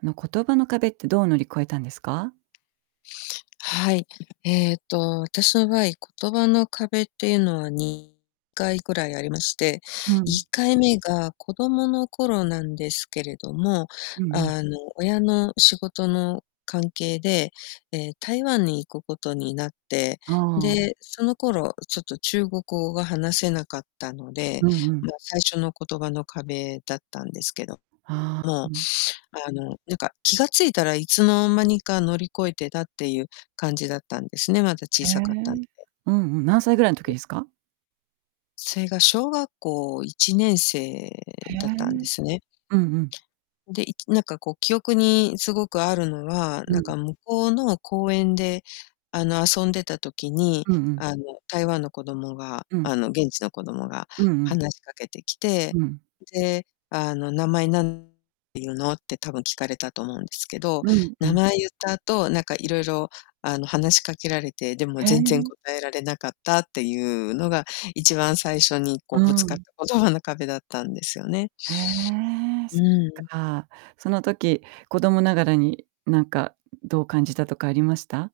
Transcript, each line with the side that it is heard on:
right: あの言葉の壁ってどう乗り越えたんですか？
left: はい。えっと、私の場合、言葉の壁っていうのは2回ぐらいありまして、
right: う
left: い
right: ん。
left: っかいめが子供の頃なんですけれども、
right: うんうん。
left: あの、親の仕事の関係で、え、台湾に行くことになって、
right: ああ。
left: で、その頃ちょっと中国語が話せなかったので、
right: うんうん。
left: まあ、最初の言葉の壁だったんですけど。
right: あ
left: もう
right: あ。
left: あのなんか気が付いたらいつの間にか乗り越えてたっていう感じだったんですね、まだ
right: へ
left: 小
right: え。
left: さかったんで。
right: うんうん、何歳ぐらいの時ですか？
left: それが小学校いちねんせ
right: へ
left: い
right: え。
left: だったんですね。
right: うんうん。
left: で、いきなんかこう記憶にすごくあるのは、
right: う
left: なん
right: ん。
left: か向こうの公園であの遊んでた時に、
right: うんうん。
left: あの台湾の子供が
right: うん。
left: あの現地の子供が
right: うんうん。
left: 話しかけてきて、
right: うん。
left: で、あの「名前何ていうの？」って多分聞かれたと思うんですけど、
right: うん、う
left: 名
right: ん。
left: 前言った後なんかいろいろあの話しかけられて、でも
right: へ
left: 全然
right: え。
left: 答えられなかったっていうのが一番最初にこ
right: う
left: うぶつかっ
right: ん。
left: た言葉の壁だったんですよね。
right: へえ、そ
left: う
right: っ
left: ん。
right: か。その時、子供ながらになんかどう感じたとかありました？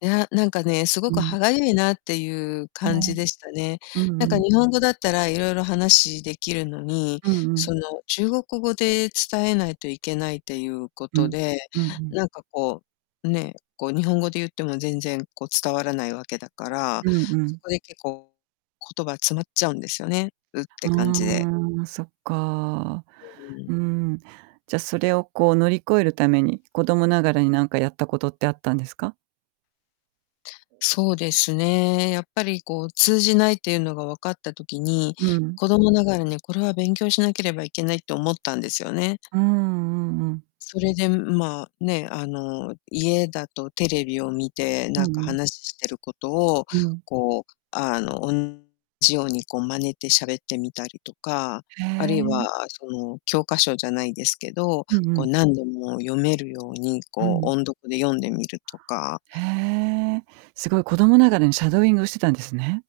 left: いや、なんかね、すご
right: う
left: く
right: ん。
left: 歯がゆいなっていう
right: う
left: 感じ
right: ん。
left: でしたね。
right: う
left: なん
right: んう
left: か
right: ん。
left: 日本語だったらいろいろ話できるのに、
right: うんう
left: そ
right: ん。
left: の中国語で伝えないといけないっていうこ
right: う
left: と
right: ん、
left: で、
right: うんうん。
left: なんかこう、ね、こう日本語で言っても全然こう伝わらないわけだから、
right: うんう
left: そ
right: ん。
left: こで結構言葉詰まっちゃうんですよね、「うっ」て感じで。
right: あ、そっか。
left: うん。
right: ん。じゃ、それをこう乗り越えるために、子供ながらになんかやったことってあったんですか？
left: そうですね、やっぱりこう通じないっていうのが分かった時に、
right: うん。
left: 子供ながらにこれは勉強しなければいけないと思ったんですよね。
right: うーん、うんうん。
left: それで、ん、まあ、ね、あの家だとテレビを見て
right: う
left: なん
right: ん
left: か
right: うん。
left: 話してることを、
right: うん。
left: こう、あの、同じようにこう真似て喋ってみたりとか、
right: へ
left: あるい
right: え。
left: はその教科書じゃないですけど、
right: うんう
left: こう
right: ん。
left: 何度も読めるように
right: う
left: こう
right: ん。
left: 音読で読んでみるとか
right: へえ。すごい子供ながらにシャドーイングをしてたんですね。